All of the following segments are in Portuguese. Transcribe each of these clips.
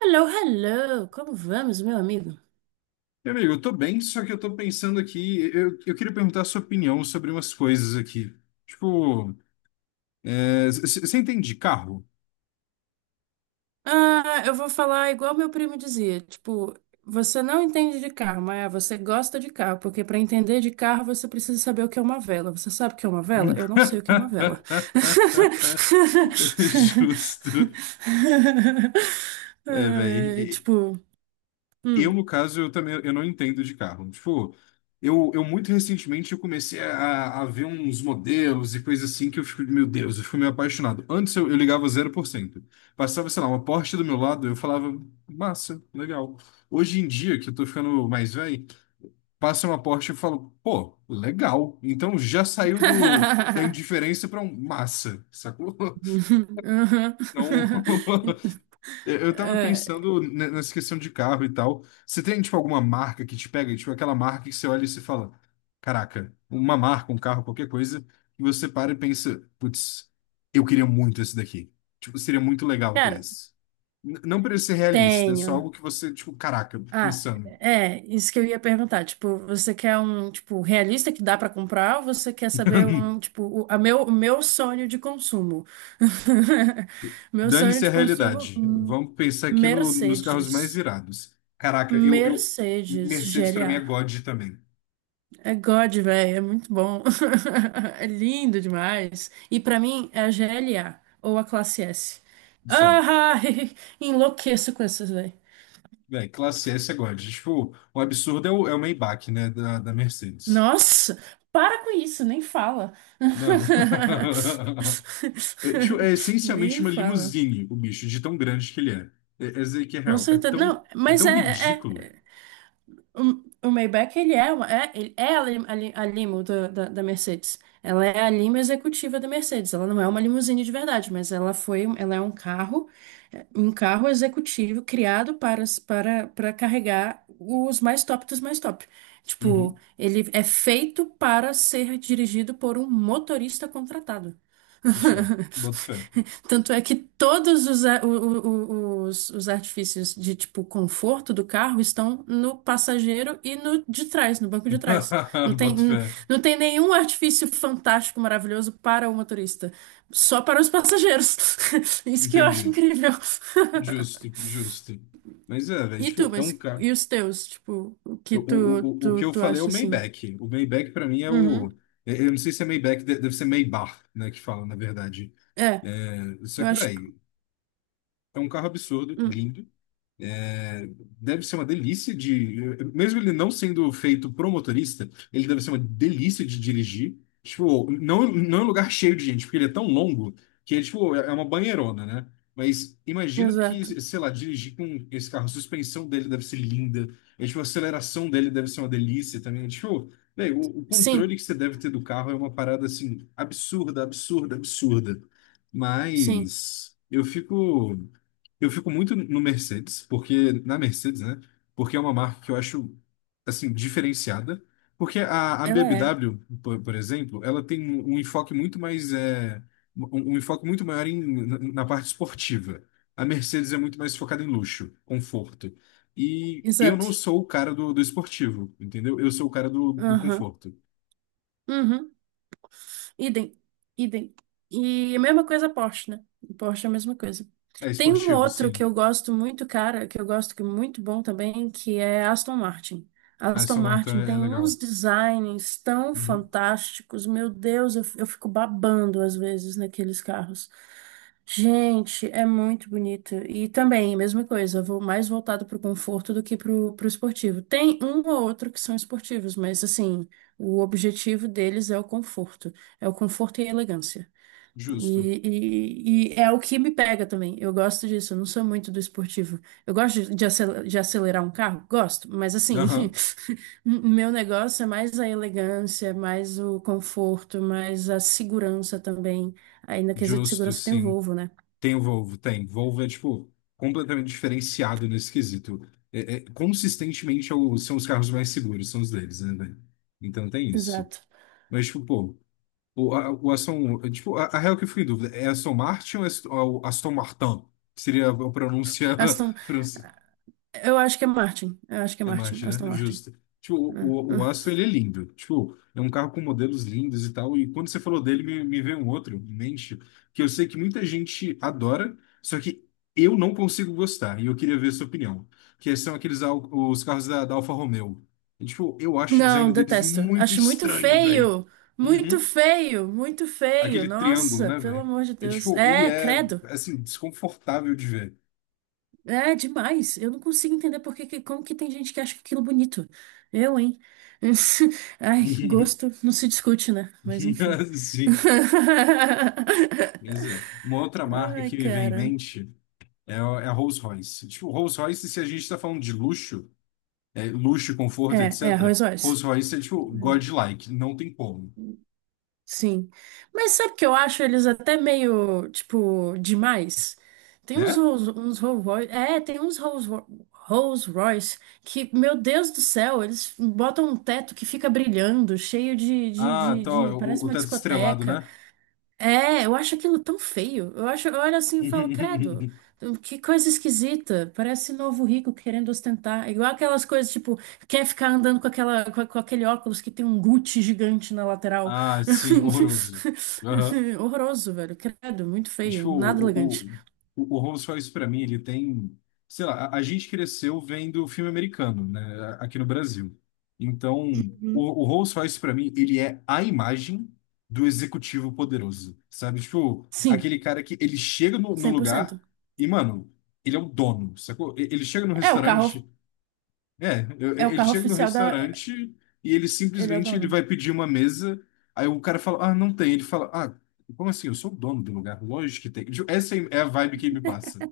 Hello, hello! Como vamos, meu amigo? Meu amigo, eu tô bem, só que eu tô pensando aqui, eu queria perguntar a sua opinião sobre umas coisas aqui. Tipo, é, você entende de carro? Ah, eu vou falar igual meu primo dizia, tipo, você não entende de carro, mas você gosta de carro, porque para entender de carro você precisa saber o que é uma vela. Você sabe o que é uma vela? Eu não sei o que é uma vela. Justo. É, É, velho. tipo, Eu, hum. no caso, eu também eu não entendo de carro. Tipo, eu muito recentemente eu comecei a ver uns modelos e coisas assim que eu fico, meu Deus, eu fico meio apaixonado. Antes eu ligava 0%. Passava, sei lá, uma Porsche do meu lado, eu falava, massa, legal. Hoje em dia, que eu tô ficando mais velho, passa uma Porsche e eu falo, pô, legal. Então já saiu da indiferença pra um massa, sacou? Uhum. Então, Eu tava É, pensando nessa questão de carro e tal. Você tem, tipo, alguma marca que te pega? Tipo, aquela marca que você olha e se fala, caraca, uma marca, um carro, qualquer coisa, e você para e pensa, putz, eu queria muito esse daqui. Tipo, seria muito legal ter cara, esse. Não precisa ser realista, é só tenho. algo que você, tipo, caraca, Ah, insano. é, isso que eu ia perguntar. Tipo, você quer um, tipo, realista que dá pra comprar ou você quer saber um, tipo, o meu sonho de consumo? Meu sonho Dane-se a de consumo, realidade. Vamos pensar aqui nos carros mais Mercedes. irados. Caraca, eu... Mercedes Mercedes pra mim é GLA. God também. É God, velho, é muito bom. É lindo demais. E pra mim é a GLA ou a classe S. Só. Ah, enlouqueço com essas. Véi, classe S é God. Tipo, o absurdo é é o Maybach, né? Da Mercedes. Nossa, para com isso, nem fala. Mano. É, tipo, é essencialmente Nem uma fala. limusine, o bicho, de tão grande que ele é. É, é dizer que é Com real. Certeza. Não, É mas tão é, ridículo. é. O Maybach, ele é a, a limo da Mercedes. Ela é a lima executiva da Mercedes. Ela não é uma limusine de verdade, mas ela é um carro, um carro executivo criado para carregar os mais top dos mais top. Tipo, Uhum. ele é feito para ser dirigido por um motorista contratado. Isso, ó. Boto fé. Tanto é que todos os, a- o- os artifícios de tipo conforto do carro estão no passageiro e no de trás, no banco de trás. Não tem, Boto n- fé. não tem nenhum artifício fantástico, maravilhoso para o motorista. Só para os passageiros. Isso que eu acho Entendi. incrível. Justo, justo. Mas é, velho, E tu, tipo, é mas um carro. e os teus? Tipo, o que tu, O que tu, eu tu falei é o acha assim? Maybach. O Maybach, pra mim, é Uhum. o. Eu não sei se é Maybach, deve ser Maybach, né? Que fala, na verdade. É, É, isso eu aqui, acho. velho, é um carro absurdo, Hum, lindo. É, deve ser uma delícia de. Mesmo ele não sendo feito pro motorista, ele deve ser uma delícia de dirigir. Tipo, não em lugar cheio de gente, porque ele é tão longo que é, tipo, é uma banheirona, né? Mas imagina que, exato. sei lá, dirigir com esse carro, a suspensão dele deve ser linda, e, tipo, a aceleração dele deve ser uma delícia também. Tipo, véi, o Sim, controle que você deve ter do carro é uma parada assim, absurda, absurda, absurda. sim. Mas eu fico. Eu fico muito no Mercedes, porque na Mercedes, né? Porque é uma marca que eu acho assim diferenciada, porque a Ela é. BMW, por exemplo, ela tem um enfoque muito mais um enfoque muito maior em, na parte esportiva. A Mercedes é muito mais focada em luxo, conforto. E eu não Exato. sou o cara do esportivo, entendeu? Eu sou o cara do Aham. conforto. Uhum. Idem, idem. E a mesma coisa Porsche, né? Porsche é a mesma coisa. É Tem um esportivo, outro que sim. eu gosto muito, cara, que eu gosto que é muito bom também, que é Aston Martin. Ah, Aston essa marca Martin é tem uns legal. designs tão Uhum. fantásticos, meu Deus, eu fico babando às vezes naqueles carros. Gente, é muito bonito. E também, a mesma coisa, vou mais voltado pro conforto do que pro esportivo. Tem um ou outro que são esportivos, mas assim, o objetivo deles é o conforto. É o conforto e a elegância. Justo. E é o que me pega também. Eu gosto disso. Eu não sou muito do esportivo. Eu gosto de acelerar um carro? Gosto, mas assim, Aham. meu negócio é mais a elegância, mais o conforto, mais a segurança também. Aí na quesito de Justo, segurança tem o sim. Volvo, né? Tem o Volvo, tem. Volvo é, tipo, completamente diferenciado nesse quesito. É, consistentemente são os carros mais seguros, são os deles, né, velho? Então tem isso. Exato. Mas, tipo, pô, o Aston. Tipo, a real, que eu fico em dúvida, é Aston Martin ou é Aston, ou Aston Martin? Seria a pronúncia Aston, fran- eu acho que é Martin. Eu acho que é é. Martin. Imagina, Aston Martin. justo. Tipo, Né? O Aston, ele é lindo. Tipo, é um carro com modelos lindos e tal. E quando você falou dele, me veio um outro em mente, que eu sei que muita gente adora, só que eu não consigo gostar. E eu queria ver a sua opinião. Que são os carros da, da Alfa Romeo. E, tipo, eu acho o Não, design deles detesto. muito Acho muito estranho, velho. feio. Muito Uhum. feio, muito feio. Aquele triângulo, Nossa, né, pelo velho? amor de É, Deus. tipo, ele É, é, credo. assim, desconfortável de ver. É demais. Eu não consigo entender como que tem gente que acha aquilo bonito. Eu, hein? Ai, gosto não se discute, né? Mas enfim. Sim. Pois é. Uma outra marca Ai, que me vem em cara. mente é a Rolls-Royce. Tipo, Rolls-Royce, se a gente está falando de luxo, é, luxo, conforto, É, é etc., arroz Oz. Rolls-Royce é tipo godlike, não tem como, Sim. Mas sabe o que eu acho eles até meio, tipo, demais? Tem uns né? Rolls uns Rolls Royce, é, tem uns Rolls, Ro- Rolls Royce que, meu Deus do céu, eles botam um teto que fica brilhando, cheio de, de, Ah, de, tá, de- ó, parece o uma teto estrelado, discoteca. né? É, eu acho aquilo tão feio. Eu olho assim e falo, credo, que coisa esquisita. Parece novo rico querendo ostentar. É igual aquelas coisas, tipo, quer ficar andando com aquela, com aquele óculos que tem um Gucci gigante na lateral. Ah, sim, horroroso. Horroroso, velho. Credo, muito feio. Tipo, Nada elegante. O Holmes faz isso pra mim, ele tem, sei lá, a gente cresceu vendo filme americano, né, aqui no Brasil. Então, Uhum. o Holmes faz isso pra mim, ele é a imagem do executivo poderoso, sabe? Tipo, Sim, aquele cara que ele chega no cem por lugar cento. e, mano, ele é o dono, sacou? Ele chega no É o carro, restaurante, é, é o ele carro chega no oficial da. restaurante e ele Ele é o simplesmente ele dono. vai pedir uma mesa, aí o cara fala, ah, não tem. Ele fala, ah, como assim? Eu sou o dono do lugar, lógico que tem. Essa é a vibe que me passa.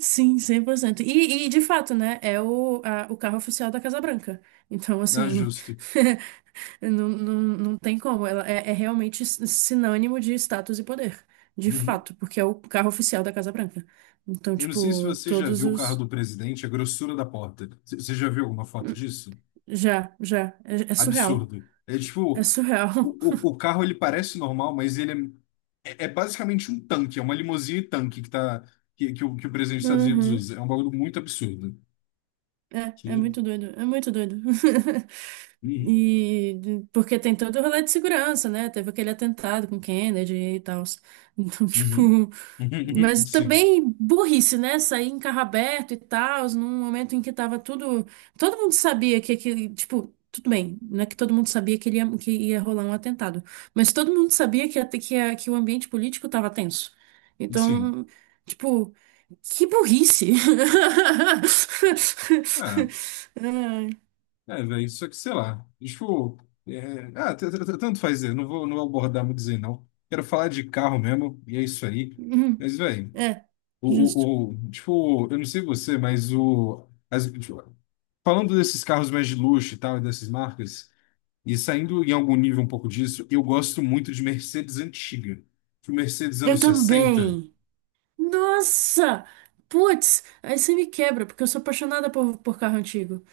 Sim, 100%. E de fato, né? É o carro oficial da Casa Branca. Então, Ah, assim. justo. Não, não, não tem como. Ela é realmente sinônimo de status e poder. De Uhum. fato, porque é o carro oficial da Casa Branca. Então, Eu não sei se tipo, você já todos viu o carro os. do presidente, a grossura da porta. Você já viu alguma foto Hum, disso? Já, já. É surreal. Absurdo. É tipo, É surreal. o, o carro, ele parece normal, mas ele é, é, é basicamente um tanque, é uma limusine tanque que, tá, que o presidente dos Estados Unidos Uhum. usa. É um bagulho muito absurdo. É, é Que... muito doido. É muito doido. Uhum. E porque tem todo o rolê de segurança, né? Teve aquele atentado com Kennedy e tal. Então, Uhum. tipo, mas Sim, também burrice, né? Sair em carro aberto e tal, num momento em que tava tudo, todo mundo sabia que aquele, tipo, tudo bem, não é que todo mundo sabia que ia rolar um atentado, mas todo mundo sabia que, até que, a- que o ambiente político tava tenso. sim. Então, tipo, que burrice. Ah, Ai. é, velho, só que sei lá. Tipo, é, ah, tanto faz, eu não vou, não vou abordar muito dizer não. Quero falar de carro mesmo, e é isso aí. Uhum. Mas, velho, É, o, justo. Tipo, eu não sei você, mas o. As, tipo, falando desses carros mais de luxo e tal, e dessas marcas, e saindo em algum nível um pouco disso, eu gosto muito de Mercedes antiga. Tipo, Mercedes Eu anos 60. também. Nossa! Putz, aí você me quebra, porque eu sou apaixonada por carro antigo.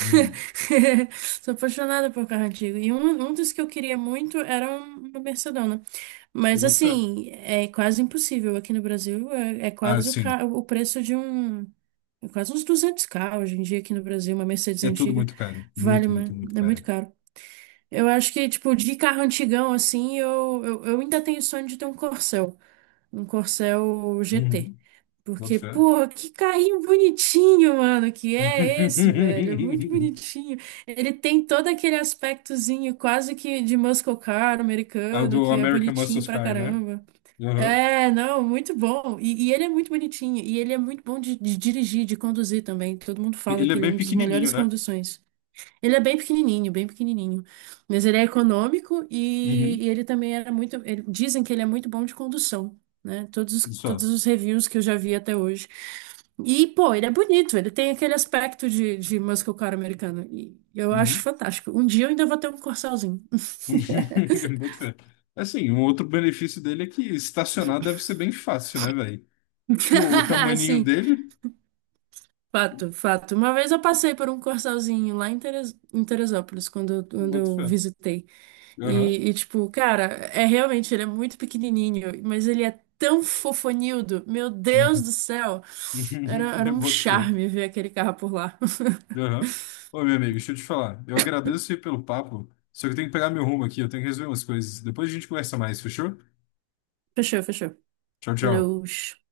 Hum, Sou apaixonada por carro antigo. E um dos que eu queria muito era uma Mercedona. eu Mas boto fé. assim, é quase impossível aqui no Brasil. É Ah, quase o, sim. ca- o preço de um. É quase uns 200K hoje em dia aqui no Brasil. Uma Mercedes É tudo antiga muito caro. vale, Muito, uma- muito, muito é caro. muito caro. Eu acho que, tipo, de carro antigão, assim, eu ainda tenho sonho de ter um Corcel. Um Corsel GT. Uhum. Boto Porque, fé. pô, que carrinho bonitinho, mano, que é esse, velho? É muito bonitinho. Ele tem todo aquele aspectozinho quase que de muscle car Ah, o americano, do que é American bonitinho Muscle pra Car, né? caramba. Aham. É, não, muito bom. E ele é muito bonitinho. E ele é muito bom de dirigir, de conduzir também. Todo mundo fala Ele que é ele é bem um dos pequenininho, melhores né? conduções. Ele é bem pequenininho, bem pequenininho. Mas ele é econômico e, Uhum. e ele também era muito. Dizem que ele é muito bom de condução, né? Todos, os- todos Só. os reviews que eu já vi até hoje. E, pô, ele é bonito, ele tem aquele aspecto de muscle car americano. E eu acho Uhum. fantástico. Um dia eu ainda vou ter um Corsalzinho. Boto fé. Assim, um outro benefício dele é que estacionar deve ser bem fácil, né, velho? Tipo, o tamaninho Sim, dele, fato, fato. Uma vez eu passei por um Corsalzinho lá em em Teresópolis, quando, eu- eu quando boto eu fé. visitei. Aham. E, tipo, cara, ele é muito pequenininho, mas ele é tão fofonildo. Meu Deus Uhum. do céu! Era, era Eu um boto fé. charme ver aquele carro por lá. Aham. Ô, meu amigo, deixa eu te falar. Eu agradeço aí pelo papo, só que eu tenho que pegar meu rumo aqui, eu tenho que resolver umas coisas. Depois a gente conversa mais, fechou? Fechou, fechou. Tchau, Falou. tchau. Tchau, tchau.